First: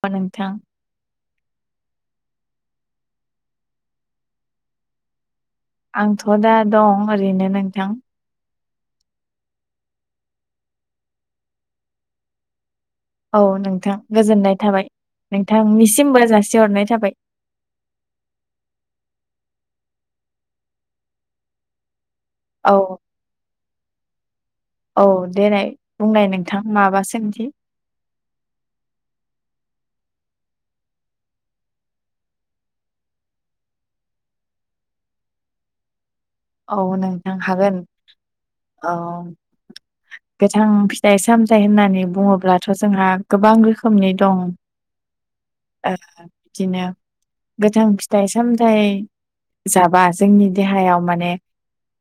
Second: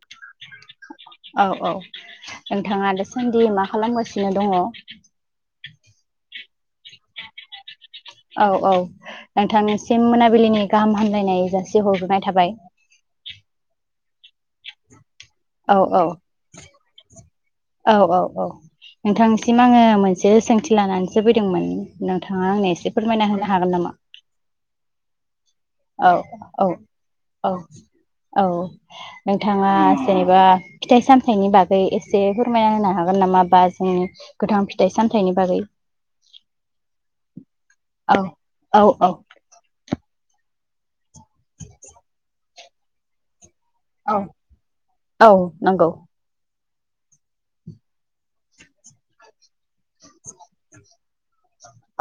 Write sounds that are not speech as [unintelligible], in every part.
बा नोंथां औ औ नोंथाङा दासान्दि मा खालामगासिनो दङ'? आंथ' दा दं ओरैनो नोंथां। औ औ नोंथांसिम मोनाबिलिनि गाहाम हामलायनाय जासि हरग्रोनाय थाबाय। अ नोंथां गोजोननाय थाबाय औ औ नोंथांनिसिमबो जासिहरनाय थाबाय। औ औ औ नोंथांसिम आङो मोनसे सोंथि लानानैसो फैदोंमोन नोंथाङा आंनो औ एसे फोरमायना होनो हागोन नामा? औ, देनाय औ बुंनाय नोंथां औ माबा सोंथि औ औ नोंथाङा जेनेबा फिथाइ सामथाइनि बागै एसे फोरमायना होनो हागोन नामा बा जोंनि गोथां फिथाइ साम थाइनि बागै? औ नोंथां हागोन औ औ। गोथां फिथाइ सामथाय होननानै बुङोब्लाथ' जोंहा गोबां रो खोमनि औ दं। औ नंगौ ओ दिनो गोथां फिथाइ सामथाइ जाबा जोंनि देहायाव माने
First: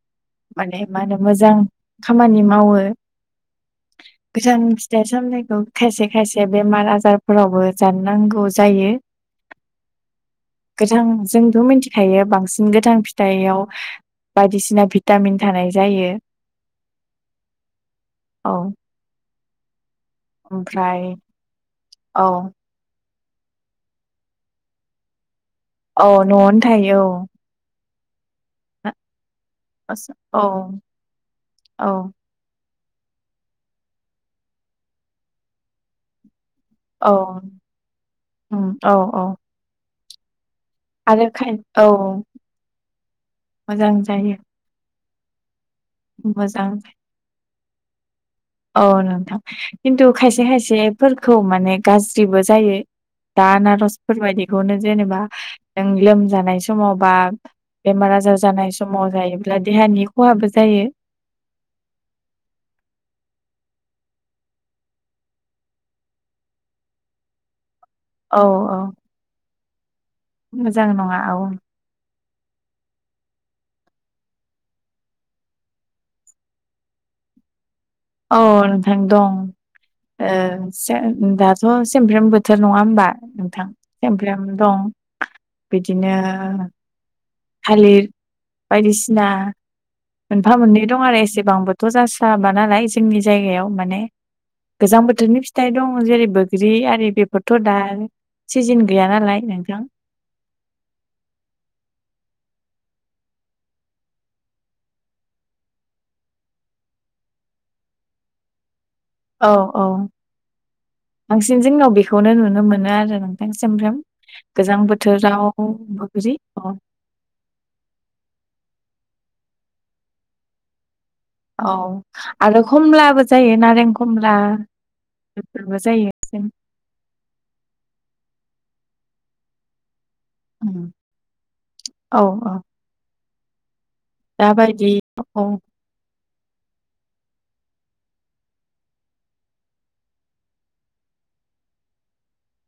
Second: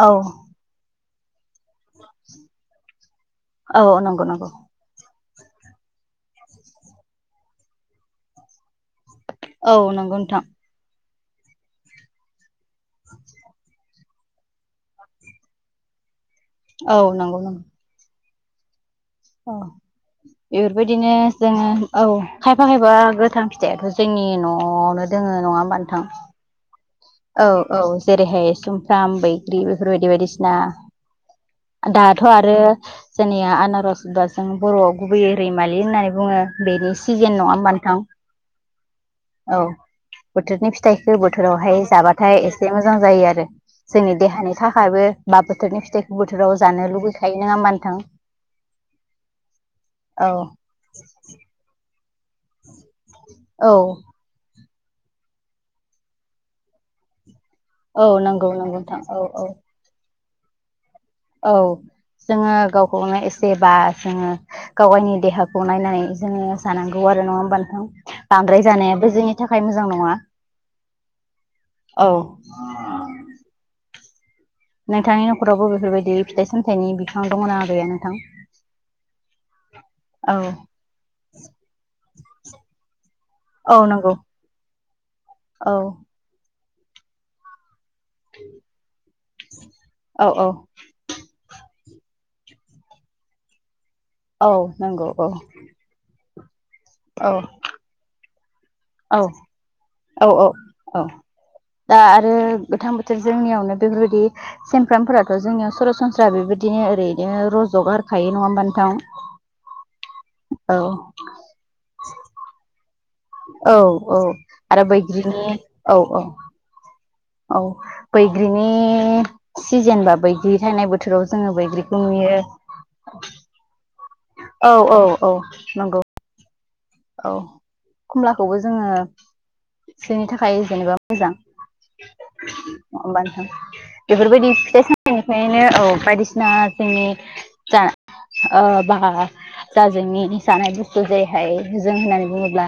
औ। माने मा होनो मोजां खामानि मावो औ नंगौ नंगौ गोथां फिथाइ सामथाय खौ खायसे खायसे बेमार आजारफोरावबो जानो नांगौ जायो। औ नंगौ नोंथां। जों-जोंथ' मिथिखायो बांसिन गोथां फिथाइयाव बायदिसिना भिटामिन थानाय जायो। औ नंगौ नंगौ। औ। औ एफोरबायदिनो ओमफ्राय जोङो औ खायफा खायफा गो थां फिथायाथ' जोंनि न'आवनो दोङो नङा होमबा नोंथां औ न'आवनो थायो औ। औ औ जेरैहाय सुमफ्राम, बै ग्रि औ बेफोरबायदि बायदिसिना औ औ दाथ' आरो जोंनिया आनारस बा जों बर'आव गुबैयै रैमालि होननानै बुङो। बेनि औ सिजोन नङा होमबा नोंथां? उम, औ औ। बोथोरनि फिथाइखौ आरो खाय बोथोरावहाय औ जाबाथाय एसे मोजां जायो आरो मोजां जोंनि जायो देहानि थाखायबो बा बोथोरनि फिथाइखौ बोथोराव मोजां जानो लुुबैखायो। नङा होमबा नोंथां? औ नोंथां खिन्थु औ खायसे खायसेफोरखौ माने गाज्रि ज्रि जायो दा औ आनारसफोर बायदि खौनो जेनेबा जों लोमजानाय समाव बा औ बेमार आजार नंगौ नंगौ जानाय नोंथां समाव औ औ जायोब्ला देहानि खहाबो जायो। औ। जोङो गावखौनो एसेबा जोङो गाव गावनि देहाखौ नायनानै जोङो जानांगौ आ रो नङा होमबा नोंथां? औ बांद्राय औ जानायाबो जोंनि थाखाय मोजां नङा। मोजां नङा औ। औ। नोंथांनि न'खरावबो बेफोरबायदि फिथाइ सामथाइनि बिफां दङ' ना गैयानो? औ नोंथां दं। ओ औ से दाथ' सेमब्रम बोथोर नङा होमबा नोंथां औ नंगौ सेमब्रम दं। [inaudible] बिदिनो थालिर बायदिसिना औ औ मोनफा मोननै दं आरो एसेबांबो थ' जासाबा नालाय जोंनि जायगायाव माने औ गोजां नंगौ औ बोथोरनि फिथाइ दं। जेरैबो बिदि आरि औ बेफोरथ' दा सिजोन गैया औ नालाय नोंथां। औ औ औ। दा आरो गोथां बोथोर जोंनियावनो बेफोरबायदि सेमफ्रामफोराथ' जोंनियाव सरासनस्रा बेबायदि बिदिनो ओरैनो रज'गारखायो नङा होमबा नोंथां। औ औ औ बांसिन जोंनाव बेखौनो नुनो मोनो आरो। नोंथां औ सोमब्रोम औ गोजां आरो बोथोराव बैग्रिनि औ बुग्रि। औ बैग्रिनि सिजेनबा बैग्रि थायनाय बोथोर। बोथोराव जोङो औ बैग्रिखौ नुयो। आरो खमलाबो जायो नारें खमला औ औ औ बेफोरबो नंगौ। जायो जों औ खमलाखौबो जोङो बिनि थाखाय जेनेबा मोजां औ औ होमबा नोंथां? बेफोरबायदि फिथाइ सामथाइनिफ्रायनो औ बायदिसिना जोंनि जा बा जा जोंनि जानाय बुस्थु जेरैहाय जों होननानै बुङोब्ला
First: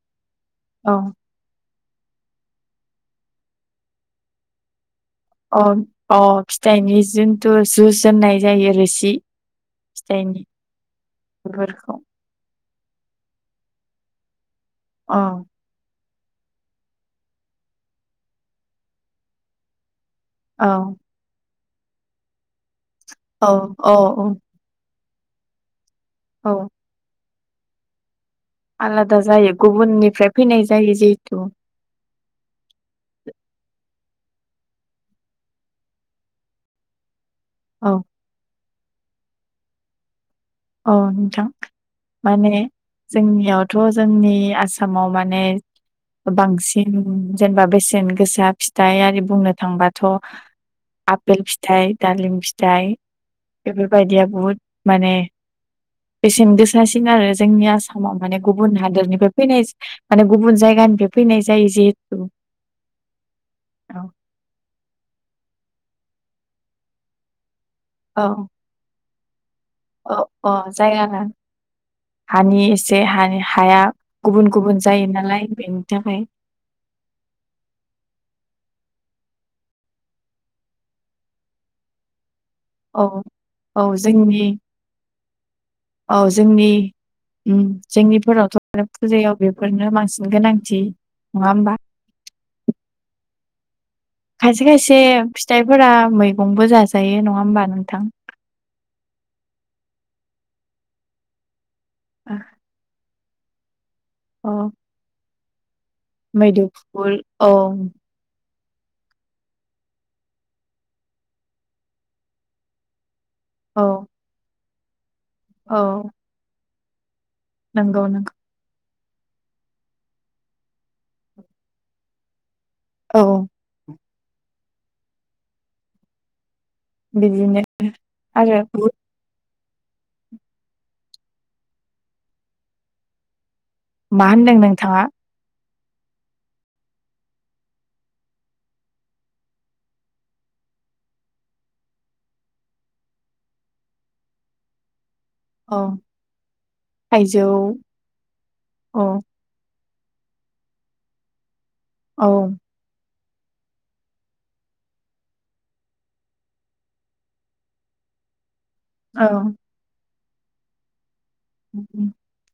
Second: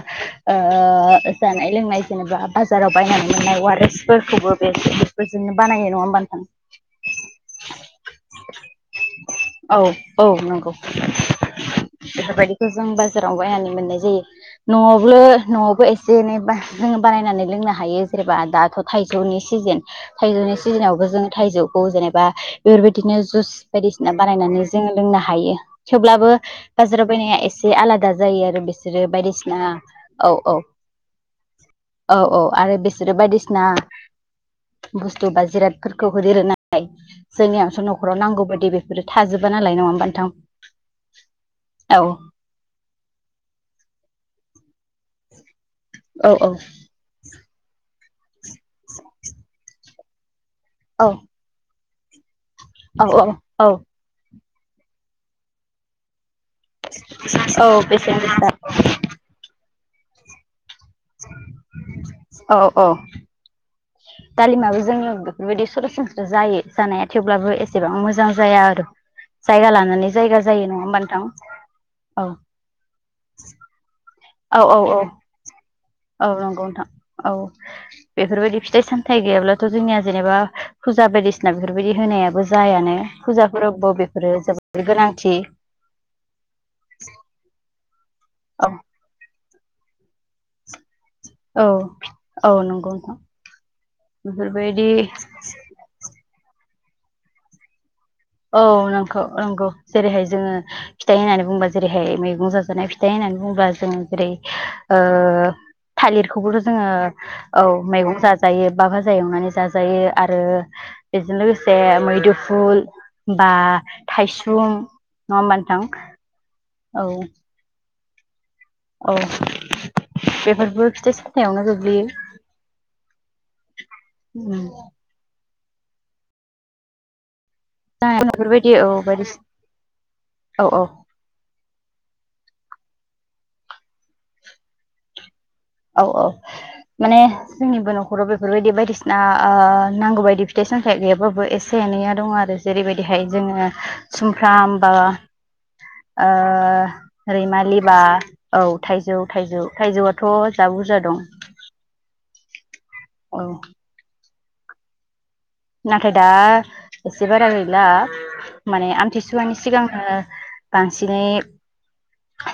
औ जानाय । लोंनाय जेनेबा बाजाराव बायनानै मोननाय वारेसफोरखौबो बे बेफोरजोंनो अ बानायो नङा होमबा अ नोंथां फिथाइनि जिन्थु जुसोननाय जायो रोसि । औ औ नंगौ बेफोरखौ बेफोरबायदिखौ जों बा बाजाराव बायनानै मोननाय जायो, न'आव औ न'आवबो एसे जेनेबा जोङो बानायनानै लोंनो हायो जेनेबा दाथ' थाइजौनि सिजोन थाइजौनि औ सिजोनावबो जों थाइजौखौ जेनेबा बेफोरबायदि बादिनो औ जुइस औ बायदिसिना औ बानायनानै जोङो लोंनो हायो, थेवब्लाबो औ बाजाराव बायनाया एसे एसे आलादा जायो आरो बे आलादा जायो गुबुननिफ्राय फैनाय जायो जिहेथु औ औ आरो बिसोरो बायदिसिना बुस्थु बा जिरादफोरखौ होदेरो नालाय, जोंनियाथ' औ न'खराव नांगौ बायदि बे बेफोरो थाजोबा नालाय नङा होमबा नोंथां । औ नोंथां माने जोंनियाव । थ' जोंनि आसामाव माने औ औ बांसिन जेनेबा बेसेन गोसा । फिथाइ आरि बुंनो थांबाथ' औ आपेल फिथाइ, दालिम फिथाइ । फिथाइ औ औ बेफोरबायदिया बुहुद माने बेसेन गोसासिन आरो औ जोंनि आसामाव बेसेन माने गोसा गुबुन हादोरनिफ्राय फैनाय माने गुबुन जायगा गानिफ्याय फैनाय जायो जिहेथु औ औ औ दालिमाबो जोंनियाव बेफोरबायदि सरासनस्रा जायो जानाया थेवब्लाबो ए सेबां औ मोजां जाया आरो । जायगा लानानै औ जायगा जायो अ नङा होमबा जायगा नोंथां औ । हानि एसे हानि हाया गुबुन औ औ गुबुन औ जायो नालाय बेनि थाखाय औ नंगौ नोंथां औ बेफोरबायदि फि थाइ-सामथाइ गैयाब्लाथ' जोंनिया जेनेबा फुजा बायदिसिना बेफोरबायदि होनायाबो । जायानो औ औ फुजाफोरावबो बेफोरो जोंनि जोबोर गोनांथि । औ जोंनि जोंनिफोरावथ' औ आरो फुजायाव बेफोरनो बांसिन गोनांथि नङा औ होमबा औ नंगौ । खायसे खायसे फिथाइफोरा मैगंबो जाजायो नङा होमबा नोंथां? औ नं नंगौ जेरैहाय जोङो फिथाइ होननानै बुंबा ज जेरैहाय मैगं जाजानाय फिथाइ होननानै बुङोब्ला जोङो जेरै अ थालिरखौबोथ' जोङो औ मैगं जा जायो बा भाजा एवनानै जाजायो आरो बेजों लोगोसे मैदुफुल बा औ थायसुं नङा होमबा नोंथां औ नोंगौ नोंगौ । औ बेफोरबो फिथाइ सामथायावनो गोग्लैयो । औ । [unintelligible] बिदिनो जा आरो बेफोरबायदि बहुद औ बयदिसि औ औ मा होनदों नोंथाङा? औ औ माने जोंनिबो न'खराव बेफोरबायदि बायदिसिना ओ नांगौ बायदि फिथाइ सोलोंथाइ गैयाबाबो एसे एनैया दङ आरो जेरैबायदिहाय जोङो सुमफ्राम बा औ ओ थाइजौ रैमालि बा औ थाइजौ थाइजौ थाइजौआथ' जा बुरजा दं औ औ नाथाय दा एसे बारा गैला माने औ आमथिसुवानि सिगां ओ बांसिनै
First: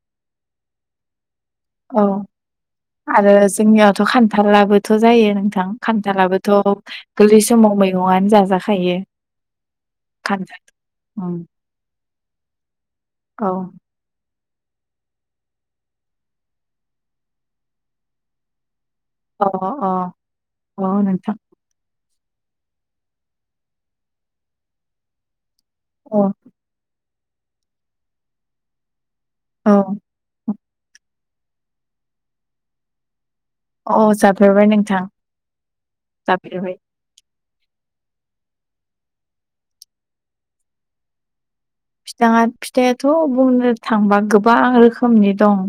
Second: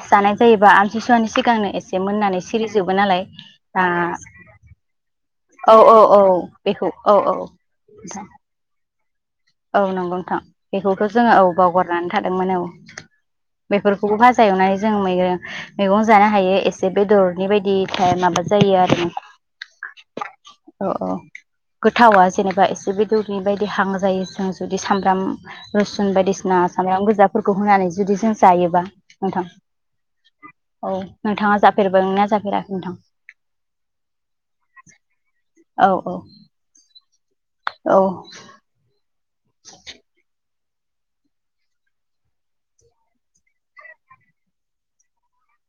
जानाय जायोबा आमथिसुवानि सिगांनो एसे औ मोननानै सिरिजोबो नालाय आरो दा जोंनियावथ खान्थालाबोथ जायो नोंथां औ औ औ खान्थाला बोथ बेखौ औ गोरलै औ समाव मैगंआनो जाजाखायो। औ नंगौ नोंथां खान्थाल बेखौथ जोङो औ उम बावगारनानै थादोंमोन औ औ बेफोरखौबो भा जां एवनानै जों मैगं मैगं जानो हायो एसे बेदरनि बायदिहाय माबा जायो आरो अ अ औ गोथावआ जेनेबा एसे बेदरनि बायदि हां जायो जों जुदि सामब्राम रुसुन अ बायदिसिना सामब्राम गोजा फोरखौ होनानै जुदि जों जायोबा नोंथां औ औ नोंथाङा जाफेरबाय ना जाफेराखै नोंथां अ जाफेरबाय नोंथां औ औ जाफेरबाय औ फिथाङा फिथाइाथ' बुंनो थांबा गोबां रोखोमनि दं।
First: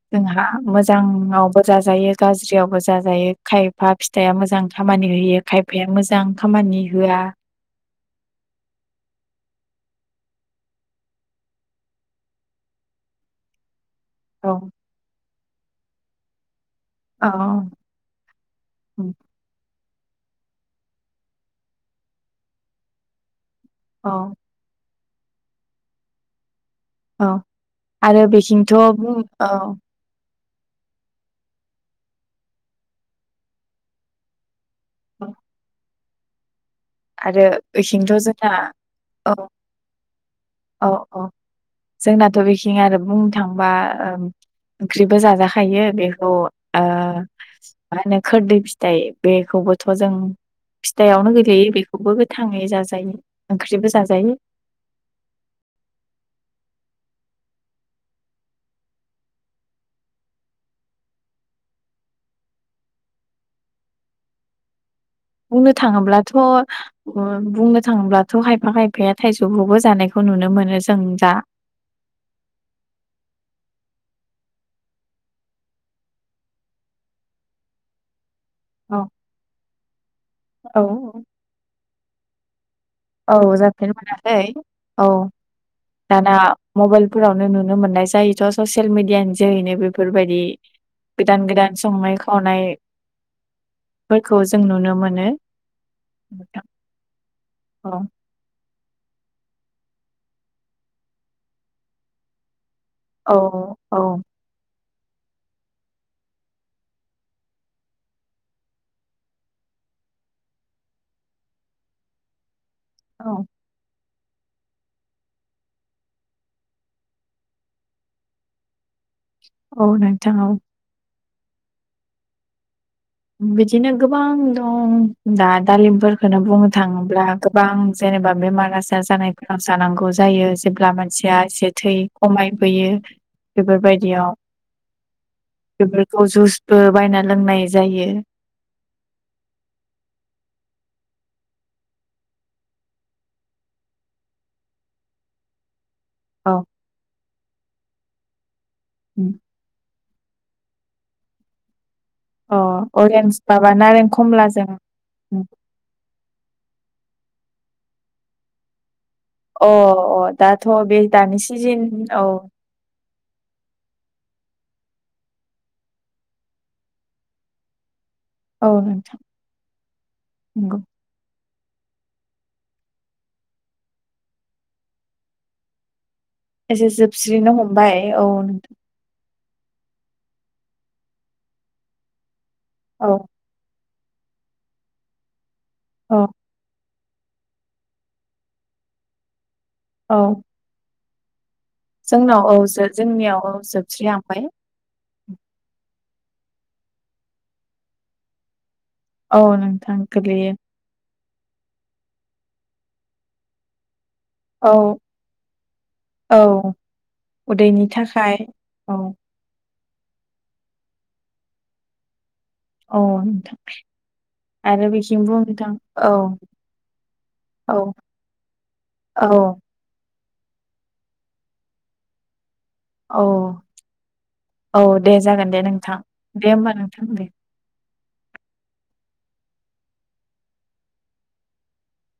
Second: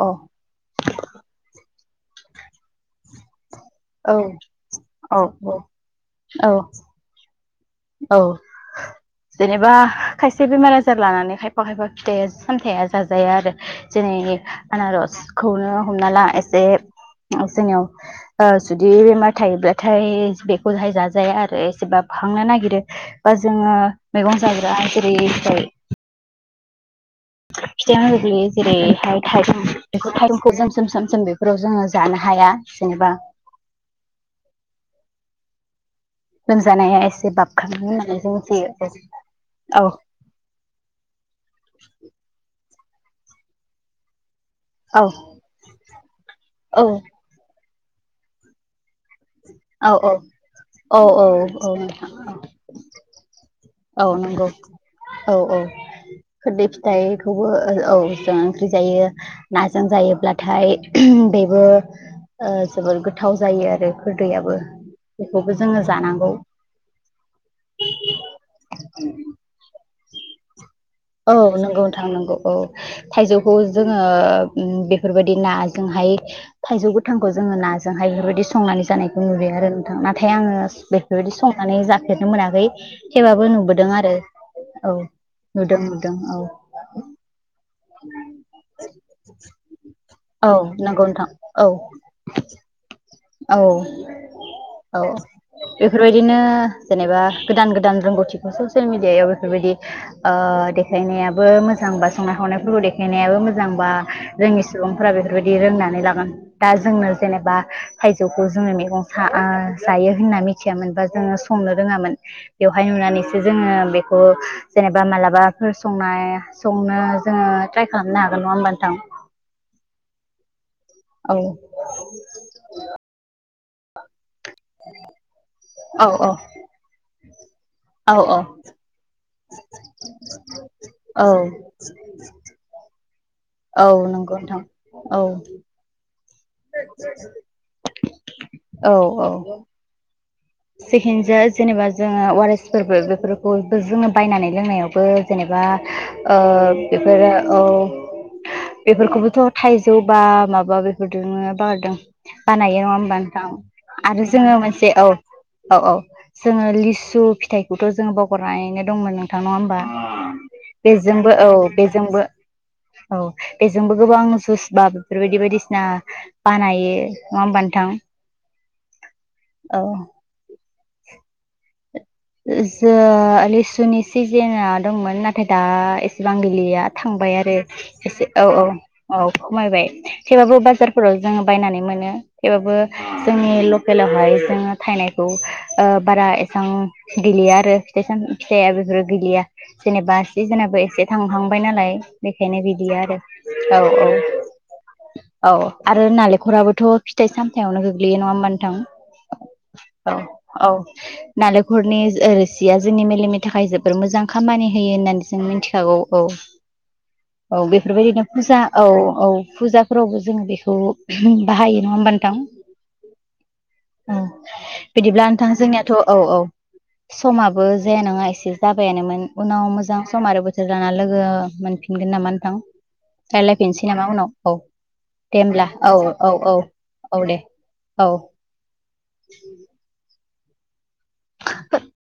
औ जोंहा मोजाङावबो जाजायो गाज्रियावबो जाजायो। खायफा फिथाइआ औ मोजां खामानि होयो खायफाया मोजां औ खामानि होआ औ जेनेबा खायसे बेमार आजार लानानै खायफा खायफा फिथाइया सामथाया जाजाया आरो जेरै औ आनारसखौनो हमना ला एसे औ जोंनियाव‌ ओ जुदि बेमार थायोब्ला नाथाय बेखौ हाय जाजाया आरो एसे बाबखांनो नागिरो बा जोङो औ मैगं जाग्रा जेरै फ्राय औ फिथायावनो आरो गोग्लैयो बेथिंथ' बुं जेरैहाय औ थाइसुम बेखौ थाय जोम सोम सोम सोम बेफोराव जोङो जानो हाया जेनेबा औ जानाया एसे आरो बाबखांङो बेथिंथ' होननानै जों जोंना मिथियो औ औ औ जोंनाथ बेखिं आरो बुंनो थांबा ओम औ ओंख्रिबो जाजाखायो बेखौ ओ‌ औ मा होनो खोरदै फिथाइ बेखौबोथ‌ औ जों औ औ फिथाइआवनो गोलैयो औ बेखौबो नोंथां गोथाङै जाजायो। ओंख्रिबो औ जाजायो नंगौ औ औ खोददै फिथाइ खौबो ओ औ जों ओंख्रि जायो नाजों जायोब्लाथाय बेबो ओ जोबोर गोथाव जायो आरो खोरदैयाबो। बेखौबो बुंनो जोङो जानांगौ थाङोब्लाथ‌' ओ बुंनो थाङोब्लाथ‌' खायफा खायफाया थाइजौखौबो जानाय खौ नुनो मोनो जों दा औ नंगौ नोंथां नंगौ औ थाइजौखौ जों ओ बेफोरबायदि नाजोंहाय थाइजौ गोथांखौ जोङो नाजोंहाय बेफोर बायदि संनानै औ जानायखौ नुयो आरो नोंथां नाथाय आङो औ बेफोरबायदि संनानै जाफेरनो मोनाखै। औ थेवबाबो नुबोदों जाफेर आरो मोनाखै औ नुदों नुदों दाना औ मबाइलफोरावनो नु नुनो मोननाय जायोथ' ससियेल मिडिया नि जोहैनो बेफोरबायदि औ नंगौ नोंथां गोदान औ गोदान संनाय खावनाय औ औ मोनो बेफोरबायदिनो नोंथां जेनेबा गोदान औ गोदान रोंगौथिखौसो ससियेल मिडियायाव बेफोरबायदि ओ देखायनायाबो मोजां बा संनाय खावनायफोरखौ देखाय औ देखायनायाबो मोजांबा औ जोंनि सुबुंफोरा बेफोरबायदि रोंनानै लागोन दा जोंनो जेनेबा थाइजौखौ जोङो मेगं जायो होनना मिथियामोन बा जोङो संनो रोङामोन बेवहाय नुनानैसो जोङो बे ओ‌ जेनेबा मालाबाफोर संनाय संनो जोङो ट्राइ खालामनो हागोन नङा होमबा नोंथां औ नोंथां औ औ बिदिनो गोबां दं दा औ दालिमफोरखोनो बुंनो थाङोब्ला गोबां औ जेनेबा बेमार - आजार जानाय जानांगौ जायो जेब्ला औ मानसिया जे थै खमायबोयो औ बेफोरबायदियाव नंगौ नोंथां औ बेफोरखौ जुसबो बायना लोंनाय जायो औ - औ जेखिनिजाया जेनेबा जोङो अवारेसफोरबो बेफोरखौबो जोङो बायनानै लोंनायावबो जेनेबा ओ औ बेफोरो औ बेफोरखौबोथ' थाइजौ बा माबा बेफोरजोंनो बारदों अ बानायो नङा होमबा अरेन्ज माबा नारें नोंथां आरो जोङो खमलाजों मोनसे औ औ - औ जोङो लिसु फिथाइखौथ' जोङो बावगारनानैनो दंमोन नों थां नङा अ हबा दाथ' बे बेजोंबो दानि औ सिजोन बेजोंबो औ औ बेजोंबो गोबां जुस बा बेफोरबायदि बायदिसिना बानायो नङा होमबा नोंथां औ नोंथां औ नोंगौ जो लिसुनि सिजेना दंमोन नाथाय दा एसेबां गैलिया एसे थांबाय जोबस्रिनो आरो हमबाय एसे औ- नोंथां औ- औ खमायबाय थेवबाबो बाजारफोराव जोङो बायनानै मोनो थेवबाबो औ जोंनि लकेलावहाय जोङो थाइनायखौ ओ औ बारा एसेबां गैलिया आरो फिथाइ- सामथाय फिथाइया बेफोरो गेलेया जेनेबा औ सिजेनाबा एसे थांहां थांबाय नालाय जोंनाव औ बेखायनो जो- बिदि आरो जोंनियाव औ - औ जोबस्रिलांबाय औ आरो नालेंखराबोथ फिथाइ सामथायावनो गोग्लैयो नङा होमबा नोंथां औ नोंथां औ गोलैयो औ नालेंखरनि ओ रोसिया जोंनि मेलेमनि थाखाय जोबोर मोजां खामानि औ होयो होननानै जों मिथिखागौ औ औ उदैनि बेफोरबायदिनो थाखाय फुजा औ - औ फुजा फोरावबो जोङो बेखौ बाहायो नङा होनबा नोंथां औ आरो बेखिं बिदिब्ला बुं नोंथां जोंनियाथ औ - औ समाबो औ जाया नङा एसे जाबायानोमोन औ उनाव मोजां सम आरो बोथोर जाना लोगो मोनफिनगोन नामा नोंथां औ रायलायफिनसै नामा उनाव औ दे जागोन दे होमब्ला औ नोंथां -औ दे -औ होमबा नोंथां -औ दे औ